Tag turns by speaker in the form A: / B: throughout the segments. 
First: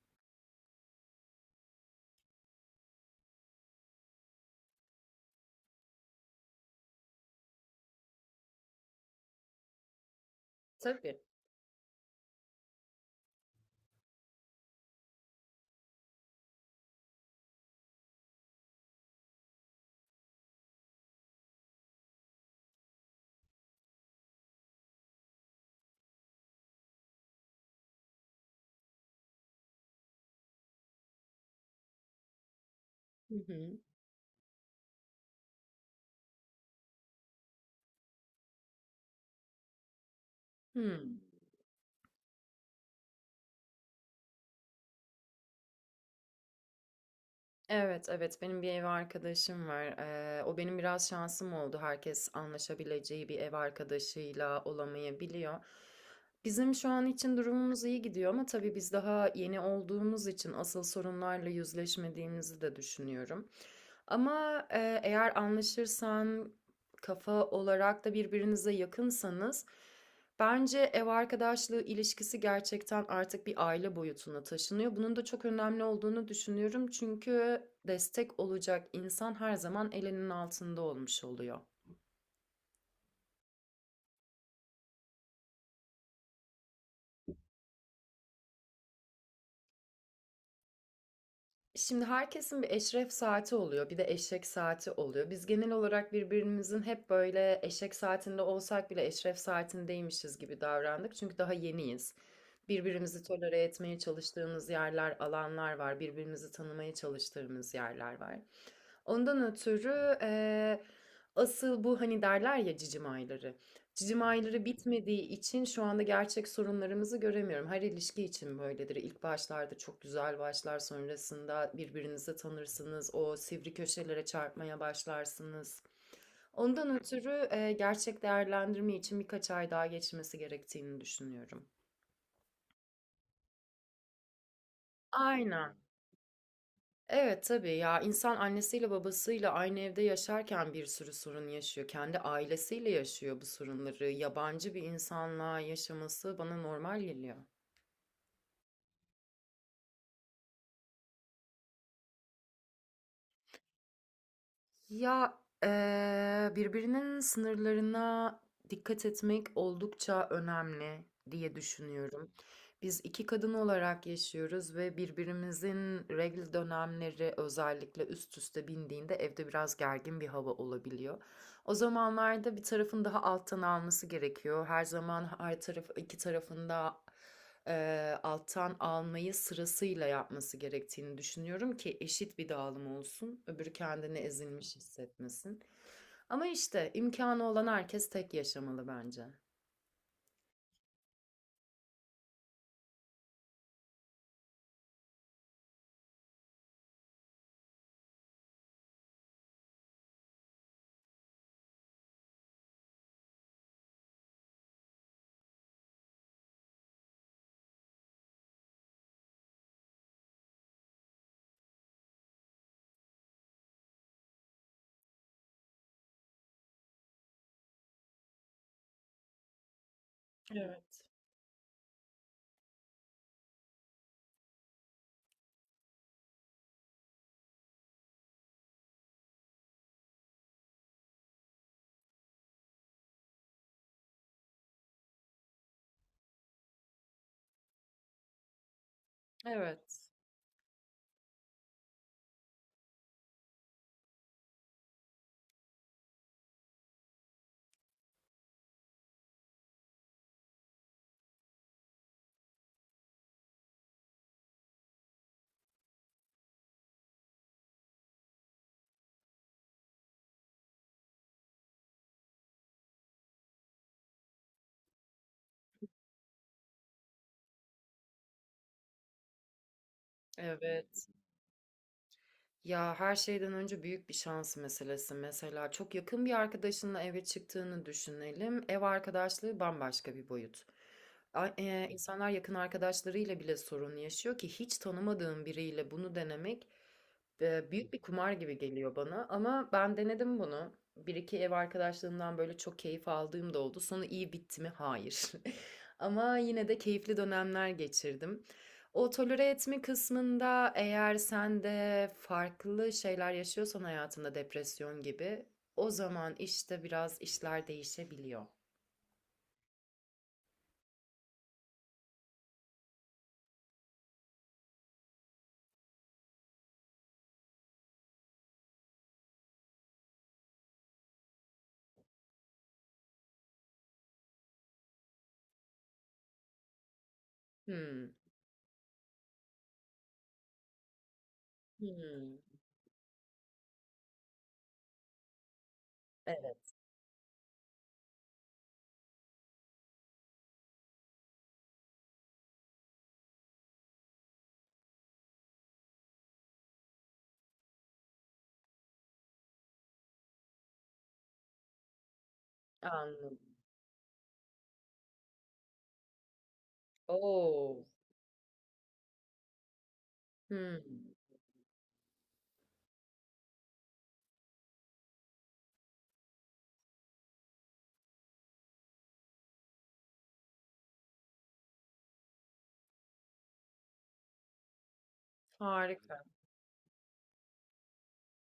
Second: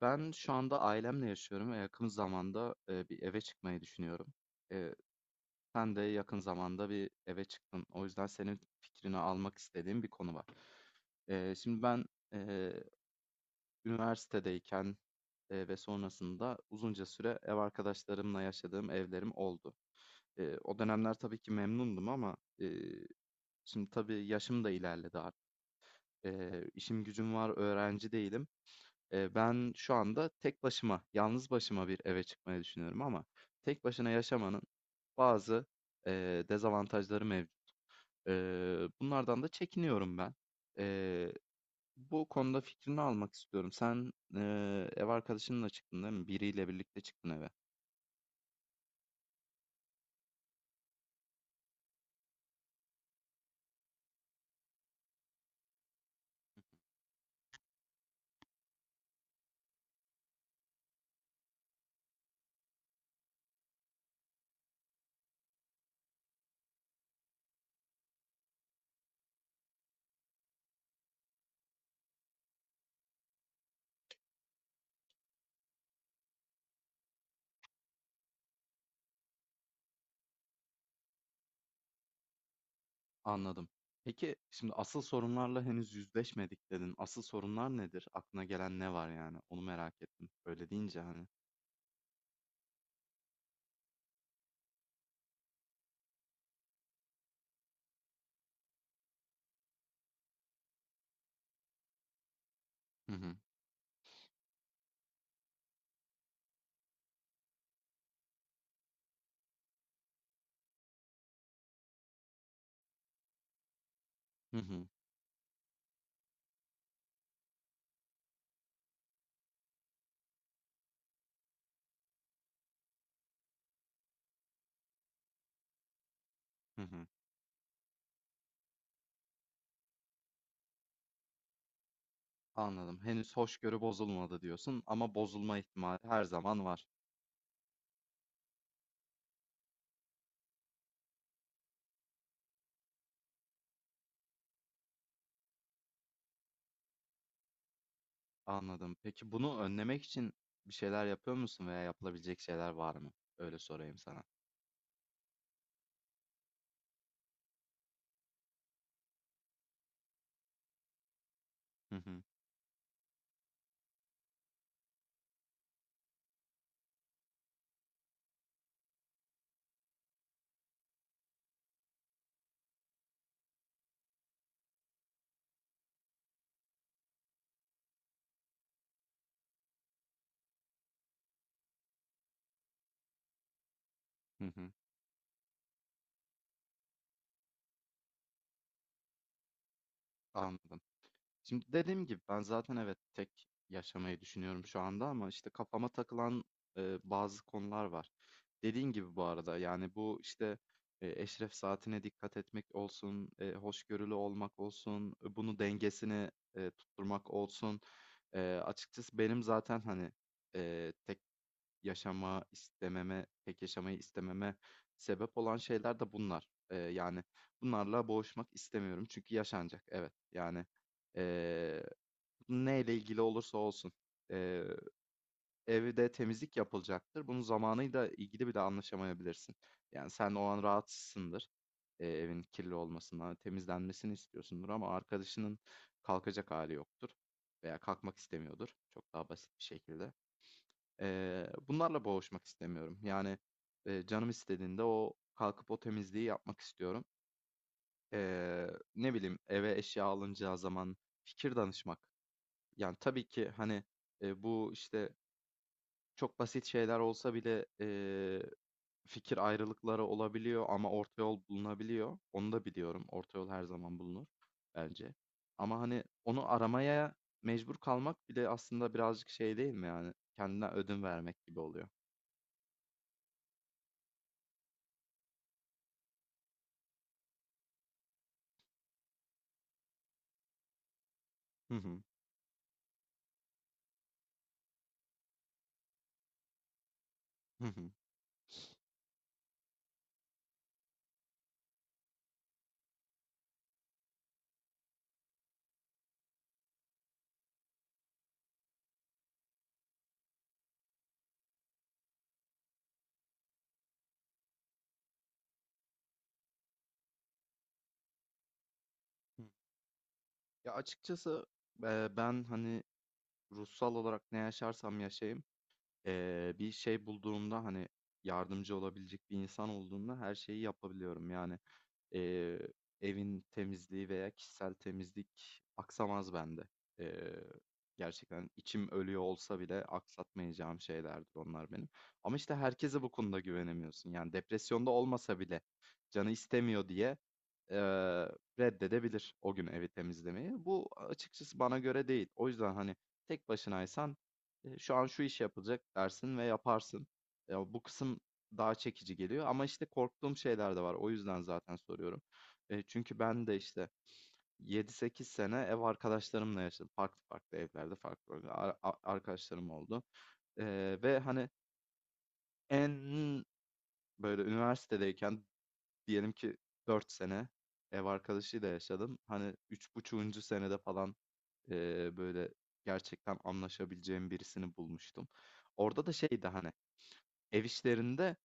A: Ben şu anda ailemle yaşıyorum ve yakın zamanda bir eve çıkmayı düşünüyorum. E, Sen de yakın zamanda bir eve çıktın. O yüzden senin fikrini almak istediğim bir konu var.
B: Tabii.
A: Şimdi ben e, üniversitedeyken ve sonrasında uzunca süre ev arkadaşlarımla yaşadığım evlerim oldu. O dönemler tabii ki memnundum ama şimdi tabii yaşım da ilerledi artık. İşim gücüm var, öğrenci değilim. Ben şu anda tek başıma, yalnız başıma bir eve çıkmayı düşünüyorum ama
B: Hı hı.
A: tek başına yaşamanın bazı dezavantajları mevcut. Bunlardan da çekiniyorum ben.
B: Hımm.
A: Eee, Bu konuda fikrini almak istiyorum. Sen ev arkadaşınla çıktın, değil mi? Biriyle birlikte çıktın eve.
B: Evet, evet, benim bir ev arkadaşım var. O benim biraz şansım oldu. Herkes anlaşabileceği bir ev arkadaşıyla olamayabiliyor. Bizim şu an için durumumuz iyi gidiyor ama tabii biz daha yeni olduğumuz için asıl sorunlarla yüzleşmediğimizi de düşünüyorum. Ama, eğer anlaşırsan, kafa olarak da birbirinize yakınsanız bence ev arkadaşlığı ilişkisi gerçekten artık bir aile boyutuna taşınıyor. Bunun da çok önemli olduğunu düşünüyorum. Çünkü destek olacak insan her zaman elinin altında olmuş oluyor.
A: Anladım. Peki şimdi asıl sorunlarla henüz yüzleşmedik, dedin. Asıl sorunlar nedir? Aklına gelen ne var, yani? Onu merak ettim, öyle deyince. Hani.
B: Şimdi herkesin bir eşref saati oluyor, bir de eşek saati oluyor. Biz genel olarak birbirimizin hep böyle eşek saatinde olsak bile eşref saatindeymişiz gibi davrandık. Çünkü daha yeniyiz.
A: Hı
B: Birbirimizi
A: hı.
B: tolere etmeye çalıştığımız yerler, alanlar var. Birbirimizi tanımaya çalıştığımız yerler var. Ondan ötürü, asıl bu hani derler ya cicim ayları. Cicim
A: Hı
B: ayları
A: hı.
B: bitmediği için şu anda gerçek sorunlarımızı göremiyorum. Her ilişki için böyledir. İlk başlarda çok güzel başlar, sonrasında birbirinizi tanırsınız, o sivri köşelere çarpmaya başlarsınız.
A: Hı
B: Ondan
A: hı.
B: ötürü, gerçek değerlendirme için birkaç ay daha geçmesi gerektiğini düşünüyorum.
A: Anladım. Henüz hoşgörü bozulmadı diyorsun ama bozulma
B: Aynen.
A: ihtimali her zaman var.
B: Evet, tabii. Ya, insan annesiyle babasıyla aynı evde yaşarken bir sürü sorun yaşıyor. Kendi ailesiyle yaşıyor bu sorunları. Yabancı bir insanla yaşaması bana normal geliyor.
A: Anladım. Peki bunu önlemek için bir şeyler yapıyor musun veya yapılabilecek şeyler var mı? Öyle sorayım sana.
B: Ya, birbirinin sınırlarına dikkat etmek oldukça önemli diye
A: Hı hı.
B: düşünüyorum. Biz iki kadın olarak yaşıyoruz ve birbirimizin regl dönemleri özellikle üst üste bindiğinde evde biraz gergin bir hava olabiliyor. O zamanlarda bir tarafın daha alttan alması gerekiyor. Her zaman her taraf iki tarafında alttan almayı sırasıyla yapması gerektiğini düşünüyorum ki eşit bir dağılım olsun. Öbürü kendini
A: Hı hı.
B: ezilmiş hissetmesin. Ama işte imkanı olan herkes tek yaşamalı bence.
A: Anladım. Şimdi dediğim gibi ben zaten evet tek yaşamayı düşünüyorum şu anda ama işte kafama takılan bazı konular var. Dediğin gibi bu arada, yani bu işte eşref saatine dikkat etmek olsun, hoşgörülü olmak olsun, bunu dengesini tutturmak olsun. E, Açıkçası benim zaten, hani, tek yaşama istememe, pek yaşamayı istememe sebep olan şeyler de bunlar. Yani bunlarla boğuşmak istemiyorum çünkü yaşanacak. Evet. Yani
B: Evet.
A: ee, neyle ilgili olursa olsun. Ee, Evde temizlik yapılacaktır. Bunun zamanıyla ilgili bile anlaşamayabilirsin. Yani sen o an rahatsızsındır. Evin kirli olmasından, temizlenmesini istiyorsundur ama arkadaşının kalkacak hali yoktur veya kalkmak istemiyordur. Çok daha basit bir
B: Evet.
A: şekilde. Bunlarla boğuşmak istemiyorum. Yani, canım istediğinde o kalkıp o temizliği yapmak istiyorum. Ne bileyim, eve eşya alınacağı zaman fikir danışmak. Yani, tabii ki, hani, bu, işte, çok basit şeyler olsa bile, fikir ayrılıkları olabiliyor ama orta yol bulunabiliyor. Onu da biliyorum. Orta yol her zaman bulunur bence. Ama, hani, onu aramaya mecbur kalmak bile aslında birazcık şey değil mi, yani? Kendine ödün
B: Evet.
A: vermek gibi oluyor.
B: Ya her şeyden önce büyük bir şans meselesi. Mesela çok yakın bir arkadaşınla eve çıktığını düşünelim. Ev arkadaşlığı bambaşka bir boyut.
A: Hı hı.
B: İnsanlar yakın arkadaşlarıyla bile sorun yaşıyor ki hiç tanımadığım biriyle bunu denemek
A: Hı hı.
B: büyük bir kumar gibi geliyor bana. Ama ben denedim bunu. Bir iki ev arkadaşlığımdan böyle çok keyif aldığım da oldu. Sonu iyi bitti mi? Hayır. Ama yine de keyifli dönemler geçirdim. O tolere etme kısmında eğer sen de farklı şeyler yaşıyorsan hayatında depresyon gibi, o zaman işte biraz işler değişebiliyor.
A: Hı. Ya açıkçası ben, hani, ruhsal olarak ne yaşarsam yaşayayım, bir şey bulduğumda, hani, yardımcı olabilecek bir insan olduğunda her şeyi yapabiliyorum. Yani eee, evin temizliği veya kişisel temizlik aksamaz bende. Eee,
B: Hımm.
A: Gerçekten içim ölüyor olsa bile aksatmayacağım şeylerdir onlar benim. Ama
B: Hımm.
A: işte herkese bu konuda güvenemiyorsun. Yani depresyonda olmasa bile canı
B: Evet,
A: istemiyor diye eee, reddedebilir o gün evi temizlemeyi. Bu açıkçası bana göre değil. O yüzden, hani, tek başınaysan şu an şu iş yapılacak dersin ve yaparsın. Ya bu kısım daha çekici geliyor ama işte korktuğum şeyler de var. O yüzden zaten soruyorum. Çünkü
B: anladım.
A: ben de işte yedi sekiz sene ev arkadaşlarımla yaşadım. Farklı farklı
B: O!
A: evlerde farklı farklı arkadaşlarım oldu.
B: Hımm.
A: Ve, hani, en böyle üniversitedeyken, diyelim ki, 4 sene ev arkadaşıyla yaşadım. Hani 3,5. Senede falan böyle gerçekten anlaşabileceğim birisini bulmuştum. Orada da
B: Harika.
A: şeydi, hani ev işlerinde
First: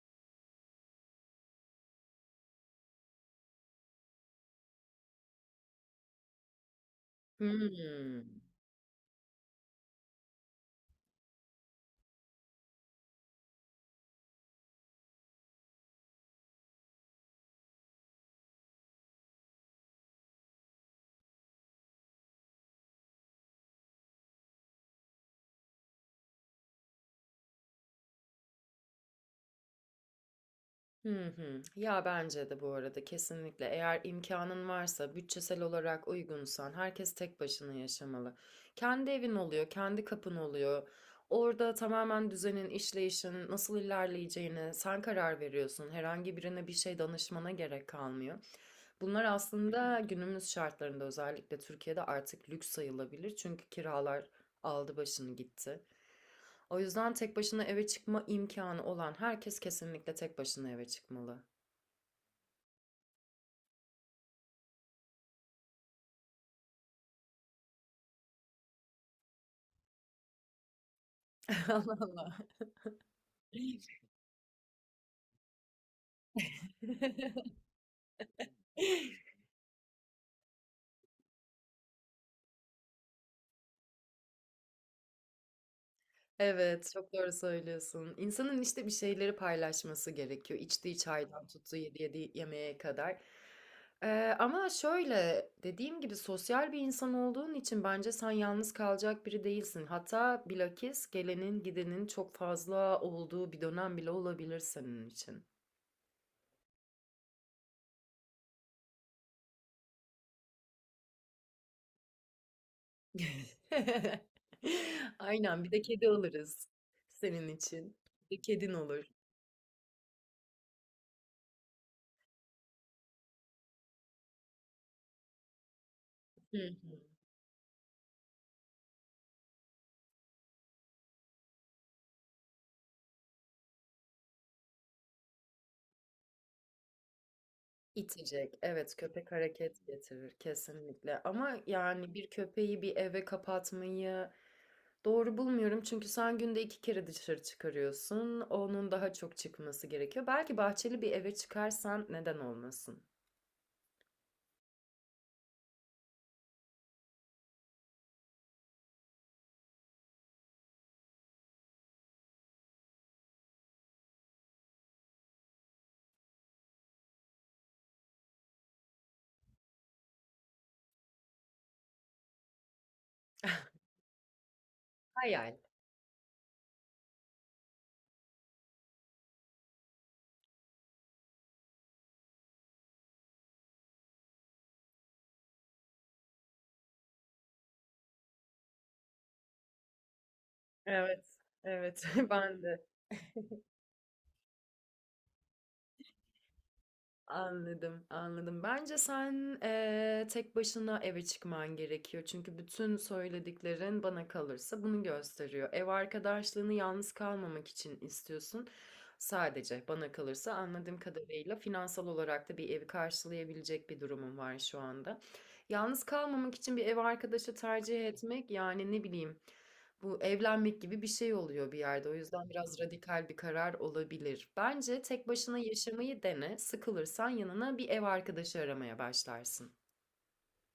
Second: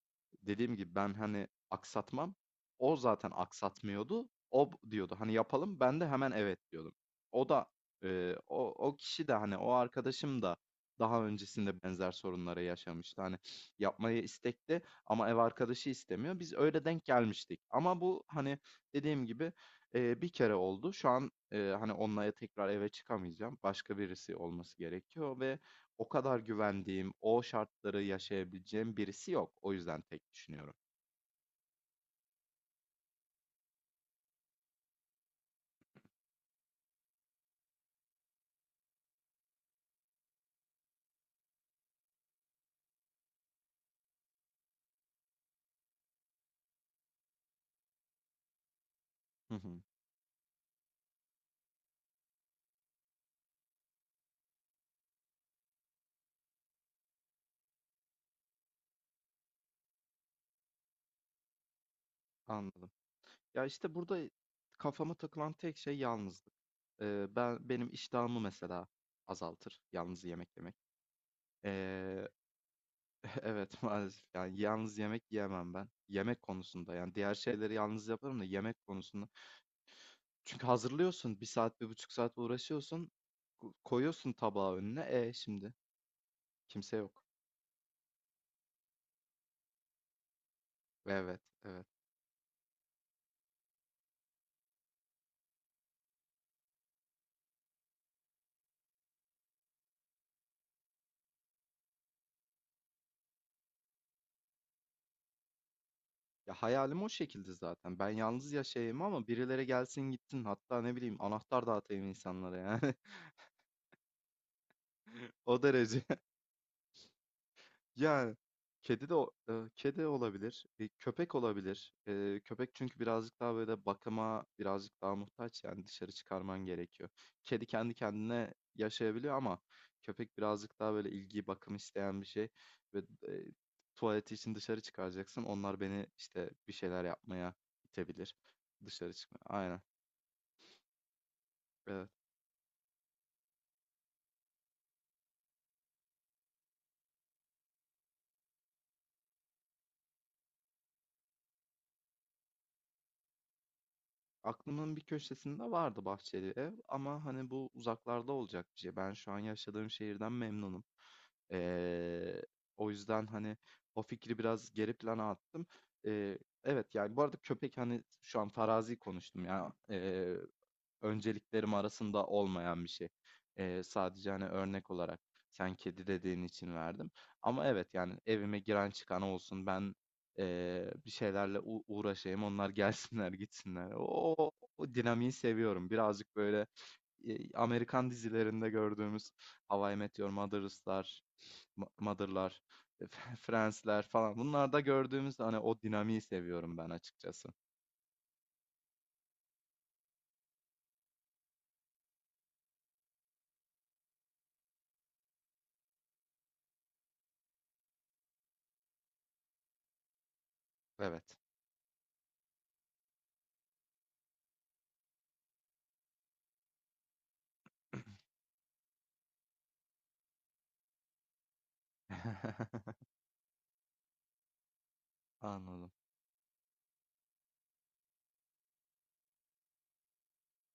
A: dediğim gibi ben, hani, aksatmam. O zaten aksatmıyordu. O diyordu, hani, "Yapalım." Ben de hemen, "Evet." diyordum. O da,
B: Hımm.
A: o kişi de, hani, o arkadaşım da daha öncesinde benzer sorunları yaşamıştı. Hani, yapmaya istekli ama ev arkadaşı istemiyor. Biz öyle denk gelmiştik ama bu, hani, dediğim gibi, bir kere oldu. Şu an, hani, onunla tekrar eve çıkamayacağım. Başka birisi olması gerekiyor ve o kadar güvendiğim, o şartları yaşayabileceğim birisi yok. O yüzden tek düşünüyorum.
B: Hı hı. Ya bence de bu arada kesinlikle eğer imkanın varsa, bütçesel olarak uygunsan herkes tek başına yaşamalı. Kendi evin oluyor, kendi kapın oluyor. Orada tamamen düzenin, işleyişin nasıl ilerleyeceğine sen karar veriyorsun. Herhangi birine bir şey danışmana gerek kalmıyor. Bunlar
A: Hı hı.
B: aslında günümüz şartlarında özellikle Türkiye'de artık lüks sayılabilir. Çünkü kiralar aldı başını gitti. O yüzden tek başına eve çıkma imkanı olan herkes kesinlikle tek başına eve çıkmalı.
A: Anladım. Ya işte burada kafama takılan tek şey yalnızlık. Ben, benim iştahımı mesela, azaltır yalnız yemek yemek.
B: Allah
A: Ee,
B: Allah.
A: evet, maalesef, yani yalnız yemek yiyemem ben. Yemek konusunda, yani diğer şeyleri yalnız yaparım da yemek konusunda. Çünkü hazırlıyorsun, bir saat bir buçuk saat uğraşıyorsun, koyuyorsun tabağı önüne, şimdi
B: Evet,
A: kimse
B: çok
A: yok.
B: doğru söylüyorsun. İnsanın işte bir şeyleri paylaşması gerekiyor. İçtiği
A: Evet,
B: çaydan tuttuğu
A: evet.
B: yediği yemeğe kadar. Ama şöyle dediğim gibi sosyal bir insan olduğun için bence sen yalnız kalacak biri değilsin. Hatta bilakis gelenin gidenin çok fazla olduğu bir dönem bile olabilir senin için.
A: Ya hayalim o şekilde zaten. Ben yalnız yaşayayım ama birileri gelsin gitsin. Hatta ne bileyim, anahtar dağıtayım insanlara, yani. O
B: Aynen, bir de
A: derece.
B: kedi alırız senin için.
A: Yani
B: Bir kedin olur.
A: kedi de kedi olabilir. Köpek olabilir. Köpek, çünkü birazcık daha böyle bakıma birazcık daha muhtaç, yani dışarı
B: Hı
A: çıkarman
B: hı.
A: gerekiyor. Kedi kendi kendine yaşayabiliyor ama köpek birazcık daha böyle ilgi, bakım isteyen bir şey ve tuvaleti için dışarı çıkaracaksın. Onlar beni işte bir şeyler yapmaya itebilir.
B: İtecek. Evet,
A: Dışarı
B: köpek
A: çıkma. Aynen.
B: hareket getirir kesinlikle ama
A: Evet.
B: yani bir köpeği bir eve kapatmayı doğru bulmuyorum. Çünkü sen günde 2 kere dışarı çıkarıyorsun. Onun daha çok çıkması gerekiyor. Belki bahçeli bir eve çıkarsan neden olmasın?
A: Aklımın bir köşesinde vardı bahçeli ev ama, hani, bu uzaklarda olacak bir şey. Ben şu an yaşadığım şehirden memnunum. Ee, O yüzden, hani, o fikri biraz geri plana attım. Ee, evet, yani bu arada köpek, hani, şu an farazi konuştum ya. Önceliklerim arasında olmayan bir şey. Sadece, hani, örnek olarak
B: Hayal.
A: sen kedi dediğin için verdim. Ama evet, yani evime giren çıkan olsun, ben bir şeylerle uğraşayım, onlar gelsinler gitsinler. O dinamiği seviyorum. Birazcık böyle Amerikan dizilerinde gördüğümüz How I Met Your Mother'lar,
B: Evet, evet.
A: Mother'lar,
B: Ben de.
A: e, Friends'ler falan. Bunlarda gördüğümüz, hani, o dinamiği seviyorum ben açıkçası.
B: Anladım, anladım. Bence sen tek başına eve çıkman gerekiyor. Çünkü bütün söylediklerin bana kalırsa bunu gösteriyor. Ev arkadaşlığını yalnız kalmamak için istiyorsun. Sadece bana kalırsa anladığım
A: Evet.
B: kadarıyla finansal olarak da bir evi karşılayabilecek bir durumun var şu anda. Yalnız kalmamak için bir ev arkadaşı tercih etmek, yani ne bileyim, bu evlenmek gibi bir şey oluyor bir yerde. O yüzden biraz radikal bir karar olabilir. Bence tek başına
A: Anladım.
B: yaşamayı dene. Sıkılırsan yanına bir ev arkadaşı aramaya başlarsın.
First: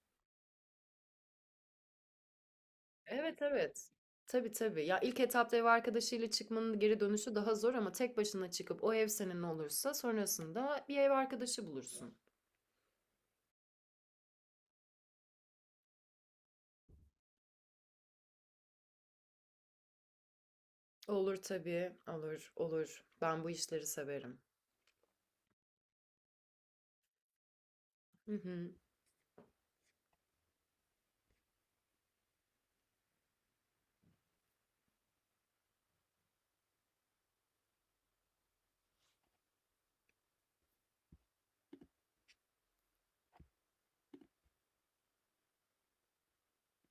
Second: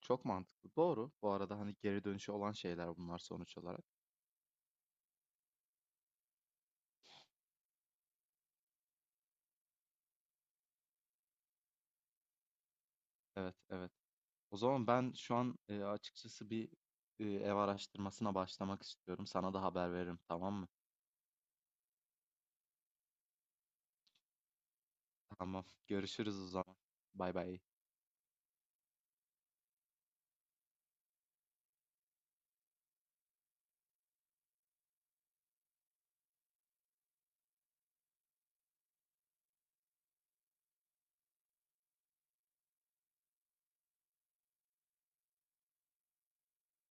A: Çok mantıklı. Doğru. Bu arada, hani, geri dönüşü olan şeyler bunlar
B: Evet,
A: sonuç olarak.
B: evet. Tabii, tabii. Ya ilk etapta ev arkadaşıyla çıkmanın geri dönüşü daha zor ama tek başına çıkıp o ev senin olursa sonrasında bir ev arkadaşı bulursun.
A: Evet, evet. O zaman ben şu an açıkçası bir ev araştırmasına başlamak istiyorum. Sana da haber veririm, tamam mı?
B: Olur tabii. Olur, olur. Ben bu işleri severim.
A: Tamam. Görüşürüz o zaman. Bay bay.
B: Hı hı.